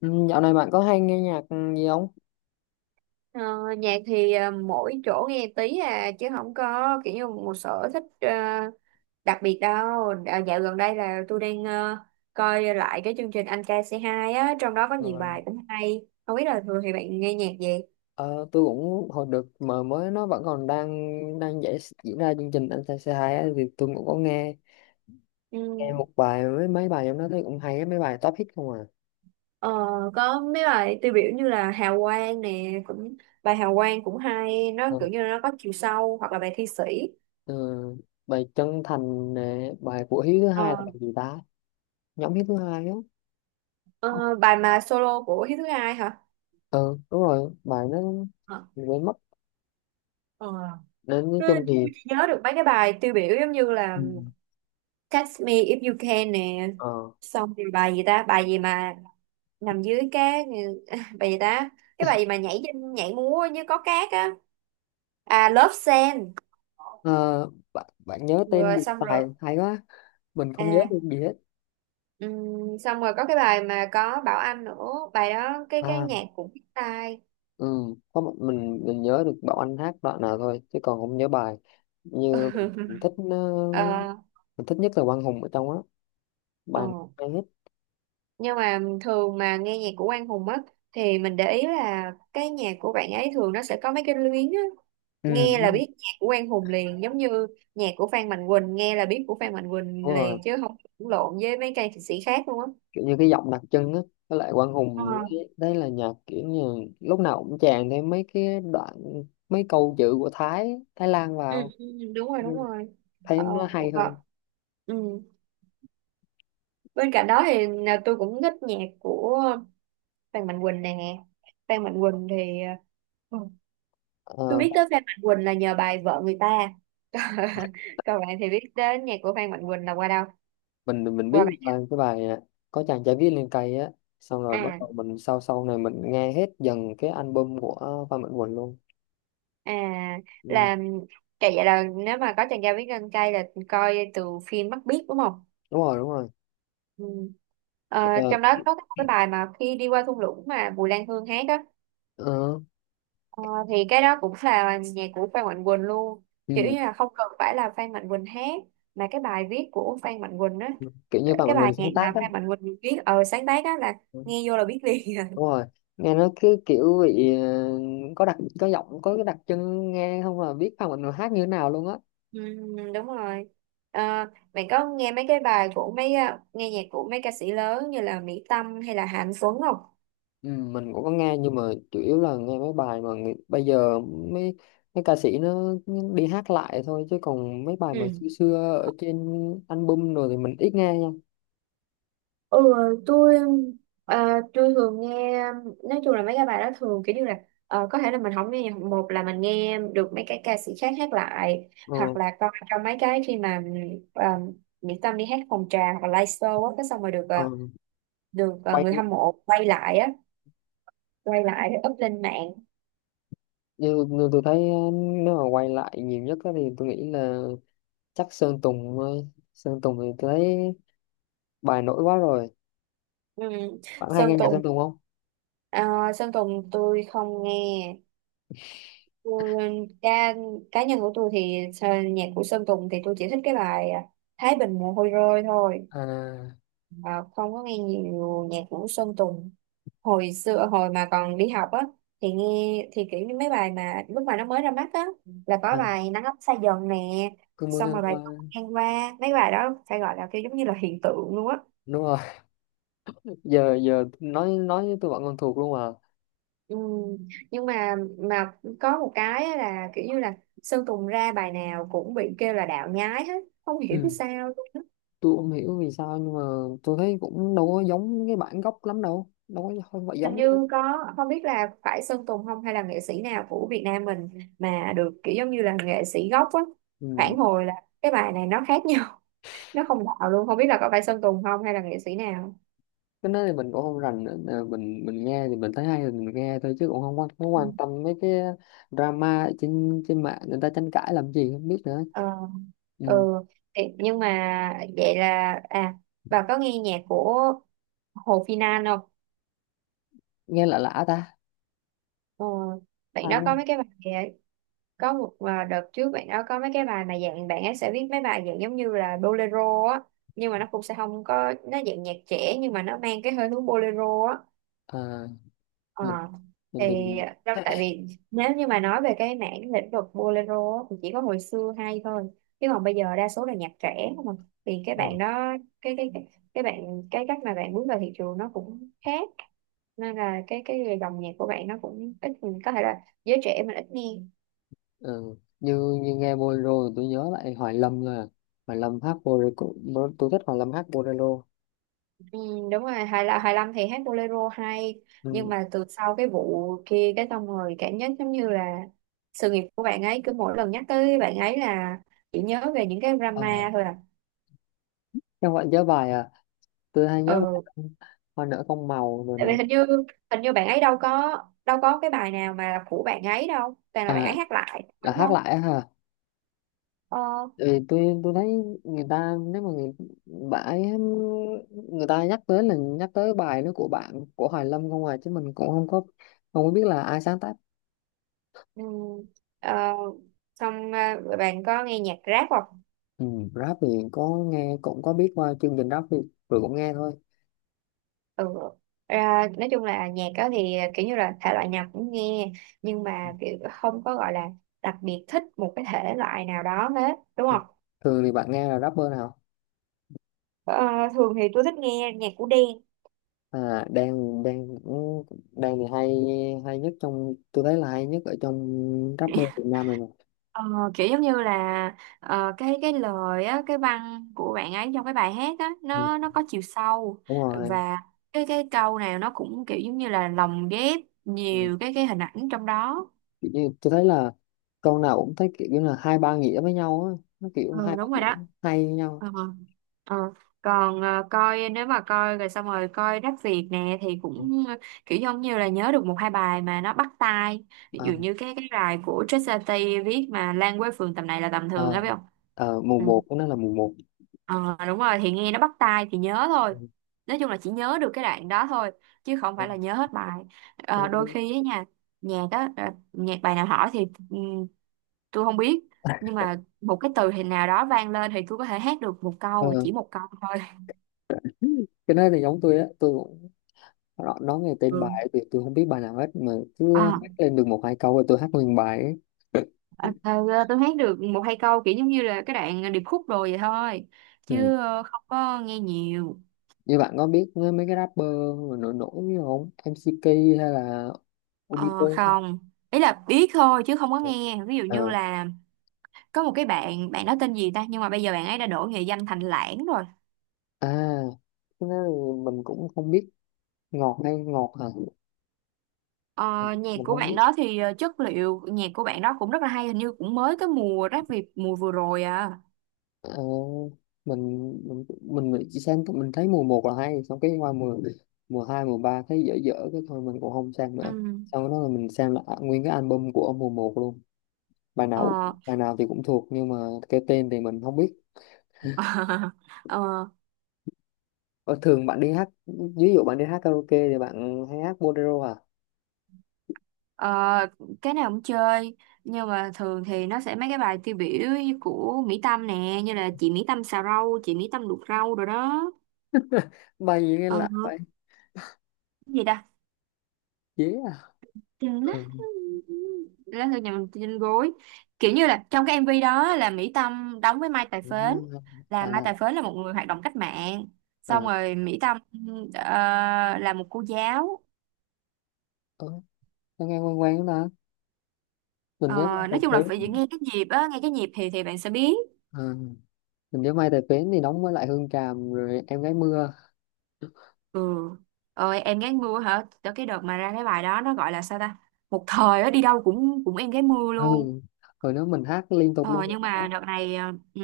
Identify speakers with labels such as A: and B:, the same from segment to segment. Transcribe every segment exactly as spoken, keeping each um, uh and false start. A: Ừ, Dạo này bạn có hay nghe nhạc gì không?
B: Ờ, Nhạc thì ờ, mỗi chỗ nghe tí à chứ không có kiểu như một sở thích ờ, đặc biệt đâu. À, dạo gần đây là tôi đang ờ, coi lại cái chương trình Anh Ca C hai á, trong đó có
A: Ờ,
B: nhiều bài cũng hay. Không biết là thường thì bạn nghe nhạc gì?
A: ờ, tôi cũng hồi được mà mới nó vẫn còn đang đang giải, diễn ra chương trình anh trai c hai á, thì tôi cũng có nghe nghe
B: Ừ.
A: một bài mấy mấy bài trong đó thấy cũng hay á, mấy bài top hit không à.
B: Ờ, có mấy bài tiêu biểu như là Hào Quang nè, cũng bài Hào Quang cũng hay, nó
A: Ờ,
B: kiểu như là nó có chiều sâu hoặc là bài Thi Sĩ.
A: ờ, Bài chân thành nè, bài của Hiếu thứ hai
B: Ờ,
A: là bài gì ta? Nhóm Hiếu thứ hai á.
B: ờ, Bài mà solo của Hiếu Thứ Hai hả?
A: Ừ, đúng rồi, bài nó
B: Ờ.
A: mình quên mất. Nên nói
B: Tôi
A: chung thì
B: tôi chỉ nhớ được mấy cái bài tiêu biểu giống như là
A: ừ.
B: Catch Me If You Can nè,
A: ờ,
B: xong rồi bài gì ta, bài gì mà nằm dưới cát, bài gì ta, cái bài gì mà nhảy trên nhảy múa như có cát á, à Love Sand,
A: ờ, bạn, bạn nhớ tên
B: rồi
A: được
B: xong rồi,
A: tài hay quá, mình không nhớ được
B: à
A: gì hết.
B: ừm, xong rồi có cái bài mà có Bảo Anh nữa, bài đó cái cái
A: À,
B: nhạc cũng biết tai.
A: ừ, có một mình mình nhớ được Bảo Anh hát đoạn nào thôi chứ còn không nhớ bài như mình, mình thích ờ,
B: ờ
A: mình thích nhất là Quang Hùng ở trong á,
B: ờ
A: bài này hay hết.
B: nhưng mà thường mà nghe nhạc của Quang Hùng á thì mình để ý là cái nhạc của bạn ấy thường nó sẽ có mấy cái luyến á,
A: Ừ,
B: nghe
A: đúng
B: là
A: rồi.
B: biết nhạc của Quang Hùng liền, giống như nhạc của Phan Mạnh Quỳnh nghe là biết của Phan Mạnh Quỳnh
A: Đúng rồi,
B: liền chứ không lẫn lộn với mấy ca sĩ khác luôn á.
A: kiểu như cái giọng đặc trưng á, với lại Quang
B: Ờ,
A: Hùng đấy, đấy là nhạc kiểu như lúc nào cũng chèn thêm mấy cái đoạn mấy câu chữ của Thái Thái Lan
B: ừ,
A: vào.
B: ừ, đúng rồi, đúng
A: Ừ,
B: rồi,
A: thấy
B: ờ,
A: nó hay
B: ờ,
A: hơn.
B: ừ. Bên cạnh đó thì là tôi cũng thích nhạc của Phan Mạnh Quỳnh nè. Phan Mạnh Quỳnh thì ờ, ừ, tôi
A: Ờ.
B: biết tới Phan Mạnh Quỳnh là nhờ bài Vợ Người Ta. Còn bạn thì biết đến nhạc của Phan Mạnh Quỳnh là qua đâu?
A: mình mình mình
B: Qua
A: biết
B: bạn.
A: bài cái bài à, có chàng trai viết lên cây á, xong rồi bắt
B: À,
A: đầu mình sau sau này mình nghe hết dần cái album của Phan Mạnh Quỳnh luôn.
B: à
A: Ừ.
B: là cái vậy là nếu mà có chàng trai biết gân cay là coi từ phim Mắt Biếc đúng không?
A: Đúng rồi, đúng rồi.
B: Ừ. Ờ,
A: Ờ,
B: Trong đó có cái bài mà khi đi qua thung lũng mà Bùi Lan Hương hát á.
A: ờ,
B: Ờ, thì cái đó cũng là nhạc của Phan Mạnh Quỳnh luôn, kiểu
A: ừ.
B: như là không cần phải là Phan Mạnh Quỳnh hát mà cái bài viết của Phan Mạnh Quỳnh á,
A: Ừ, kiểu như Phan
B: cái
A: Mạnh
B: bài
A: Quỳnh
B: nhạc
A: sáng
B: mà
A: tác á.
B: Phan Mạnh Quỳnh viết ờ sáng tác á là
A: Ừ,
B: nghe vô là biết liền à.
A: đúng rồi. Nghe nó cứ kiểu bị ờ, có đặc có giọng có cái đặc trưng nghe không là biết Phan Mạnh Quỳnh hát như thế nào luôn á.
B: Ừ, đúng rồi. À, bạn có nghe mấy cái bài của mấy à, nghe nhạc của mấy ca sĩ lớn như là Mỹ Tâm hay là Hà Anh Tuấn không?
A: Ừ, mình cũng có nghe nhưng mà chủ yếu là nghe mấy bài mà người- bây giờ mấy mấy ca sĩ nó đi hát lại thôi chứ còn mấy bài mà
B: Ừ.
A: xưa xưa ở trên album rồi thì mình ít nghe nha.
B: Ừ, tôi à, tôi thường nghe, nói chung là mấy cái bài đó thường kiểu như là ờ, có thể là mình không nghe nhạc, một là mình nghe được mấy cái ca sĩ khác hát lại
A: Ờ,
B: hoặc là coi trong mấy cái khi mà à, Mỹ Tâm đi hát phòng trà hoặc là live show á, cái xong rồi được ờ,
A: ờ.
B: được ờ,
A: Quay
B: người hâm mộ quay lại á, quay lại rồi up lên mạng.
A: như, như tôi thấy ờ, nếu mà quay lại nhiều nhất á thì tôi nghĩ là chắc Sơn Tùng thôi. Sơn Tùng thì tôi thấy bài nổi quá rồi,
B: Ừ.
A: bạn hay
B: Sơn
A: nghe nhạc
B: Tùng.
A: Sơn Tùng không?
B: Ờ, Sơn Tùng tôi không nghe. tôi, cá, Cá nhân của tôi thì ờ, nhạc của Sơn Tùng thì tôi chỉ thích cái bài à, Thái Bình mồ hôi rơi thôi.
A: À,
B: Ờ, Không có nghe nhiều nhạc của Sơn Tùng. Hồi xưa hồi mà còn đi học á thì nghe thì kiểu như mấy bài mà lúc mà nó mới ra mắt á, là có
A: à,
B: bài nắng ấm xa dần nè,
A: cứ mưa
B: xong
A: ngang
B: rồi bài
A: qua.
B: con ngang qua, mấy bài đó phải gọi là kiểu giống như là hiện tượng luôn á.
A: Đúng rồi. giờ giờ nói nói với tôi bạn còn thuộc luôn à.
B: Ừ. Nhưng mà mà có một cái á là kiểu như là Sơn Tùng ra bài nào cũng bị kêu là đạo nhái hết, không hiểu
A: Ừ.
B: sao luôn á.
A: Tôi không hiểu vì sao nhưng mà tôi thấy cũng đâu có giống cái bản gốc lắm, đâu đâu có, không phải
B: Hình
A: giống đâu.
B: như có, không biết là phải Sơn Tùng không hay là nghệ sĩ nào của Việt Nam mình mà được kiểu giống như là nghệ sĩ gốc á
A: Ừ.
B: phản hồi là cái bài này nó khác nhau, nó không đạo luôn, không biết là có phải Sơn Tùng không hay là nghệ sĩ nào.
A: Cái đó thì mình cũng không rành nữa. Ờ, mình mình nghe thì mình thấy hay thì mình nghe thôi chứ cũng không quan, không quan tâm mấy cái drama ở trên trên mạng người ta tranh cãi làm gì không biết nữa.
B: ờ
A: Ừ.
B: ừ thì, nhưng mà vậy là à bà có nghe nhạc của Hồ Phi Nan không?
A: Nghe lạ lạ ta.
B: Ờ,
A: À,
B: Bạn đó có mấy cái bài. Có một à, đợt trước bạn đó có mấy cái bài mà dạng bạn ấy sẽ viết mấy bài dạng giống như là bolero á, nhưng mà nó cũng sẽ không có, nó dạng nhạc trẻ nhưng mà nó mang cái hơi hướng bolero á.
A: à,
B: Ờ,
A: mình, mình tìm.
B: thì trong, tại vì nếu như mà nói về cái mảng lĩnh vực bolero á, thì chỉ có hồi xưa hay thôi chứ còn bây giờ đa số là nhạc trẻ không à. Thì cái
A: Ừ.
B: bạn đó, cái cái cái cái bạn, cái cách mà bạn bước vào thị trường nó cũng khác, nên là cái cái dòng nhạc của bạn nó cũng ít, có thể là giới trẻ mình ít nghe.
A: Ừ. Như như nghe bolero thì tôi nhớ lại Hoài Lâm là Hoài Lâm hát bolero cũng- tôi thích Hoài Lâm hát bolero.
B: Ừ, đúng rồi, hai là hai lăm thì hát bolero hay. Nhưng
A: Ừ.
B: mà từ sau cái vụ kia cái, xong rồi cảm giác giống như là sự nghiệp của bạn ấy cứ mỗi lần nhắc tới bạn ấy là chỉ nhớ về những cái
A: À,
B: drama thôi à.
A: các bạn nhớ bài à, tôi hay nhớ bài
B: Ừ,
A: hoa nở con màu rồi
B: tại vì
A: nè.
B: hình như hình như bạn ấy đâu có đâu có cái bài nào mà là của bạn ấy đâu, toàn là bạn
A: À,
B: ấy hát lại
A: là
B: đúng
A: hát
B: không?
A: lại á hả?
B: ờ,
A: Thì tôi tôi thấy người ta nếu mà người bãi, người ta nhắc tới là nhắc tới bài nó của bạn của Hoài Lâm không à, chứ mình cũng không có không có biết là ai sáng tác.
B: ừ, ờ, Xong à, bạn có nghe nhạc rap không?
A: Ừ, rap thì có nghe cũng có biết qua chương trình rap thì rồi cũng nghe thôi.
B: ừ Ra nói chung là nhạc đó thì à, kiểu như là thể loại nào cũng nghe, nhưng mà kiểu không có gọi là đặc biệt thích một cái thể loại nào đó hết đúng
A: Thường
B: không?
A: thường thì bạn nghe là rapper nào?
B: Ờ, Thường thì tôi thích nghe nhạc của Đen.
A: À, đang đang đang thì hay hay nhất trong, tôi thấy là hay nhất ở trong rapper Việt Nam này mà.
B: Ờ, Kiểu giống như là ờ, cái cái lời á, cái văn của bạn ấy trong cái bài hát á,
A: Ừ,
B: nó nó có chiều sâu
A: đúng rồi.
B: và cái cái câu nào nó cũng kiểu giống như là lồng ghép
A: Ừ.
B: nhiều cái cái hình ảnh trong đó.
A: Kiểu như tôi thấy là câu nào cũng thấy kiểu như là hai ba nghĩa với nhau á, nó kiểu hai
B: Ừ
A: ba
B: đúng rồi
A: nghĩa
B: đó.
A: hay với nhau.
B: ờ ờ Còn ờ, coi, nếu mà coi rồi xong rồi coi Rap Việt nè thì
A: Ừ.
B: cũng ờ, kiểu giống như là nhớ được một hai bài mà nó bắt tai, ví
A: Ờ,
B: dụ như cái cái bài của Trisha Tây viết mà Lan quê phường tầm này là tầm thường á
A: ờ,
B: biết không.
A: ờ, mùa
B: Ừ.
A: một của nó là mùa một.
B: Ờ Đúng rồi, thì nghe nó bắt tai thì nhớ
A: Ừ.
B: thôi. Nói chung là chỉ nhớ được cái đoạn đó thôi chứ không
A: Ừ.
B: phải là nhớ hết bài. Ờ, đôi
A: Ừ.
B: khi á nha, nhạc á ờ, nhạc bài nào hỏi thì ừm, tôi không biết. Nhưng mà một cái từ hình nào đó vang lên thì tôi có thể hát được một
A: Ờ,
B: câu và chỉ một câu thôi.
A: cái đó là giống tôi á, tôi cũng nó- nói nghe tên
B: Ừ.
A: bài thì tôi không biết bài nào hết mà cứ
B: Ờ,
A: hát lên được một hai câu rồi tôi hát nguyên bài ấy.
B: ờ, ờ, tôi hát được một hai câu kiểu giống như là cái đoạn điệp khúc rồi vậy thôi,
A: Ừ.
B: chứ ờ, không có nghe nhiều.
A: Như bạn có biết mấy mấy cái rapper mà nổi nổi như không em see kay hay là Obito.
B: Ờ, không, ý là biết thôi chứ không có
A: Ừ.
B: nghe, ví dụ như
A: Ờ.
B: là có một cái bạn bạn đó tên gì ta, nhưng mà bây giờ bạn ấy đã đổi nghệ danh thành Lãng rồi.
A: À, cái đó thì mình cũng không biết. Ngọt hay ngọt hả?
B: ờ, Nhạc
A: Mình
B: của
A: không
B: bạn
A: biết.
B: đó thì ờ, chất liệu nhạc của bạn đó cũng rất là hay, hình như cũng mới cái mùa Rap Việt mùa vừa rồi à.
A: Ờ, mình mình mình nghĩ chỉ sang mình thấy mùa một là hay xong cái qua mùa mùa hai mùa ba thấy dở dở cái thôi mình cũng không sang
B: Ừ.
A: nữa. Sau đó là mình sang lại nguyên cái album của mùa một luôn. bài nào
B: ờ,
A: bài nào thì cũng thuộc nhưng mà cái tên thì mình không biết.
B: ờ,
A: Ờ, thường bạn đi hát, ví dụ bạn đi hát karaoke thì bạn hay hát bolero à?
B: ờ, cái nào cũng chơi, nhưng mà thường thì nó sẽ mấy cái bài tiêu biểu như của Mỹ Tâm nè, như là chị Mỹ Tâm xào rau, chị Mỹ Tâm luộc rau rồi đó.
A: Bài gì nghe
B: ờ,
A: lạ vậy?
B: cái gì ta,
A: Dễ à.
B: Trên
A: Ừ.
B: lát lá thư nhà mình trên gối, kiểu như là trong cái em vê đó là Mỹ Tâm đóng với Mai Tài Phến, là Mai
A: À.
B: Tài Phến là một người hoạt động cách mạng, xong
A: Ừ.
B: rồi Mỹ Tâm ờ, là một cô giáo.
A: Ờ, nó nghe quen quen đó ta, mình
B: Ờ,
A: nhớ
B: nói chung là
A: bài.
B: phải nghe cái nhịp á, nghe cái nhịp thì thì bạn sẽ biết.
A: Phế, mình nhớ Mai Tài Phến thì đóng với lại Hương Tràm rồi Em Gái Mưa.
B: Ừ, ơi em gái mưa hả, tới cái đợt mà ra cái bài đó nó gọi là sao ta, một thời á đi đâu cũng cũng em gái mưa
A: Ừ.
B: luôn.
A: Rồi nếu mình hát liên tục luôn
B: Ờ, nhưng
A: là hát.
B: mà đợt này ờ, ừ.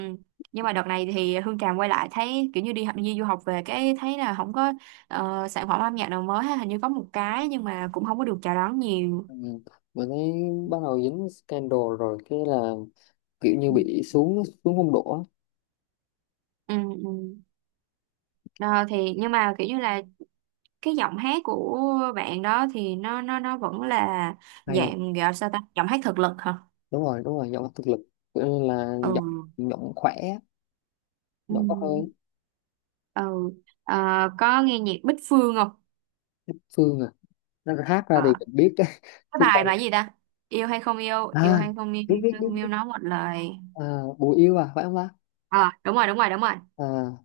B: nhưng mà đợt này thì Hương Tràm quay lại thấy kiểu như đi học đi du học về, cái thấy là không có ờ, sản phẩm âm nhạc nào mới ha, hình như có một cái nhưng mà cũng không có được chào đón nhiều.
A: Ừ. Mình thấy bắt đầu dính scandal rồi cái là kiểu như bị xuống xuống phong độ á.
B: Ừ, ừ. Đó, thì nhưng mà kiểu như là cái giọng hát của bạn đó thì nó nó nó vẫn là
A: Hay,
B: dạng gọi sao ta, giọng hát thực lực hả.
A: đúng rồi đúng rồi giọng thực lực, kiểu như là
B: Ừ,
A: giọng giọng khỏe,
B: ừ,
A: giọng có hơi.
B: ừ. Ờ, có nghe nhạc Bích Phương không?
A: Phương à, nó hát ra
B: Ờ,
A: thì mình biết.
B: cái
A: Chứ
B: bài
A: còn
B: bài gì ta, yêu hay không yêu, yêu
A: à,
B: hay không yêu,
A: biết
B: yêu,
A: biết biết
B: không yêu
A: biết.
B: nói một lời.
A: À, Bùi Yêu à phải không ta?
B: Ờ, đúng rồi, đúng rồi, đúng rồi.
A: À,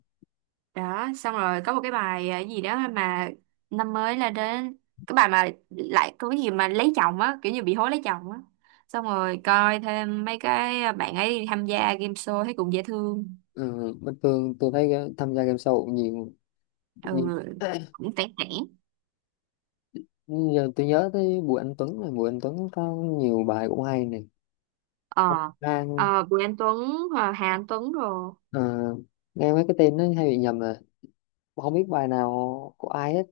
B: Đó, xong rồi có một cái bài ờ, gì đó mà năm mới là đến, cái bài mà lại có cái gì mà lấy chồng á, kiểu như bị hối lấy chồng á. Xong rồi coi thêm mấy cái ờ, bạn ấy tham gia game show thấy cũng dễ thương.
A: ừ, bình thường tôi thấy tham gia game show nhiều
B: Ừ,
A: nhiều
B: cũng tẻ tẻ.
A: Nhưng giờ tôi nhớ tới Bùi Anh Tuấn này, Bùi Anh Tuấn có nhiều bài cũng hay này. Ông
B: Ờ,
A: Lan.
B: ờ Bùi Anh Tuấn, Hà Hà Anh Tuấn rồi.
A: Ờ, nghe mấy cái tên nó hay bị nhầm à, không biết bài nào của ai hết.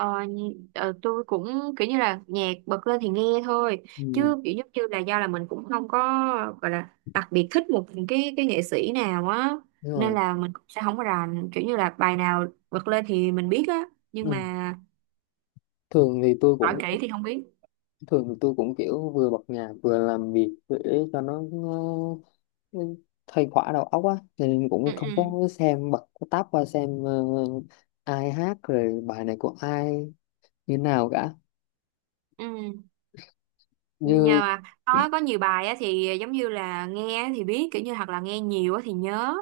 B: Ờ, nhi- ờ, tôi cũng kiểu như là nhạc bật lên thì nghe thôi,
A: Ừ,
B: chứ kiểu giống như là do là mình cũng không có gọi là đặc biệt thích một cái cái nghệ sĩ nào á,
A: đúng
B: nên
A: rồi.
B: là mình cũng sẽ không có rành kiểu như là bài nào bật lên thì mình biết á, nhưng
A: Ừ.
B: mà
A: thường thì tôi
B: hỏi
A: cũng
B: kỹ thì không biết.
A: thường thì tôi cũng kiểu vừa bật nhạc vừa làm việc để cho nó, nó nó khuây khỏa đầu óc á. Cho nên
B: Ừ,
A: cũng không
B: ừ,
A: có xem bật cái tab qua xem ờ, ai hát rồi bài này của ai như nào cả.
B: ừ, nhờ
A: Như
B: mà có có nhiều bài á thì giống như là nghe á thì biết, kiểu như hoặc là nghe nhiều á thì nhớ.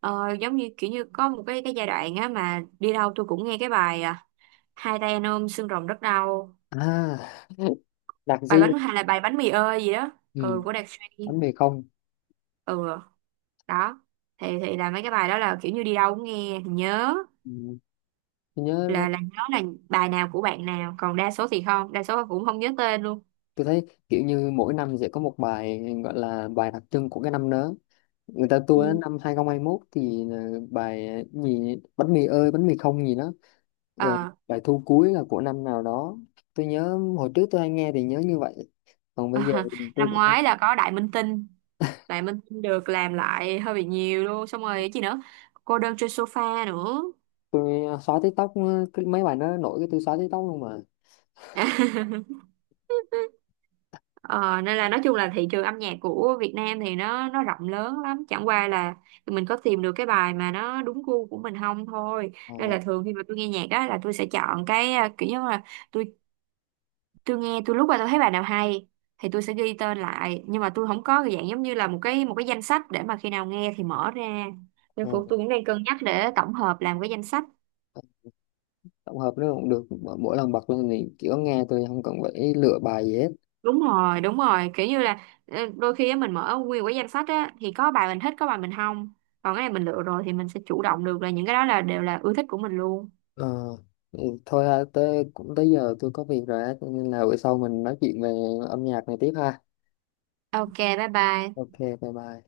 B: ờ, Giống như kiểu như có một cái cái giai đoạn á mà đi đâu tôi cũng nghe cái bài à, hai tay anh ôm xương rồng rất đau.
A: à. Đặc
B: Bài
A: di.
B: bánh hay là bài bánh mì ơi gì đó, ừ,
A: Ừ.
B: của Đạt Suy.
A: Bánh mì không.
B: Ừ đó, thì thì là mấy cái bài đó là kiểu như đi đâu cũng nghe thì nhớ,
A: Ừ, tôi nhớ quá.
B: là là nhớ là bài nào của bạn nào, còn đa số thì không, đa số cũng không nhớ tên luôn.
A: Tôi thấy kiểu như mỗi năm sẽ có một bài gọi là bài đặc trưng của cái năm đó, người ta tua đến
B: Ừ.
A: năm hai không hai mốt thì là bài gì bánh mì ơi bánh mì không gì đó. Rồi
B: ờ
A: bài thu cuối là của năm nào đó, tôi nhớ hồi trước tôi hay nghe thì nhớ như vậy, còn bây giờ thì tôi
B: Năm
A: cũng không-
B: ngoái là có Đại Minh Tinh, Đại Minh Tinh được làm lại hơi bị nhiều luôn, xong rồi cái gì nữa, cô đơn trên sofa nữa.
A: tôi xóa TikTok, cái mấy bài nó nổi cái tôi xóa TikTok luôn mà.
B: Ờ, Nên là nói chung là thị trường âm nhạc của Việt Nam thì nó nó rộng lớn lắm, chẳng qua là mình có tìm được cái bài mà nó đúng gu của mình không thôi.
A: Ờ,
B: Nên là thường khi mà tôi nghe nhạc đó là tôi sẽ chọn cái à, kiểu như là tôi tôi nghe tôi lúc mà tôi thấy bài nào hay thì tôi sẽ ghi tên lại, nhưng mà tôi không có cái dạng giống như là một cái một cái danh sách để mà khi nào nghe thì mở ra,
A: ờ,
B: nên cũng tôi cũng đang cân nhắc để tổng hợp làm cái danh sách.
A: tổng hợp nó cũng được, mỗi mỗi lần bật lên thì kiểu nghe tôi không cần phải lựa bài gì hết.
B: Đúng rồi, đúng rồi, kiểu như là ờ, đôi khi á, mình mở nguyên một cái danh sách á thì có bài mình thích, có bài mình không, còn cái này mình lựa rồi thì mình sẽ chủ động được là những cái đó là đều là ưa thích của mình luôn.
A: Ờ, ừ, thôi ha, tới cũng tới giờ tôi có việc rồi á, cho nên là bữa sau mình nói chuyện về âm nhạc này tiếp ha.
B: OK, bye bye.
A: Ok, bye bye.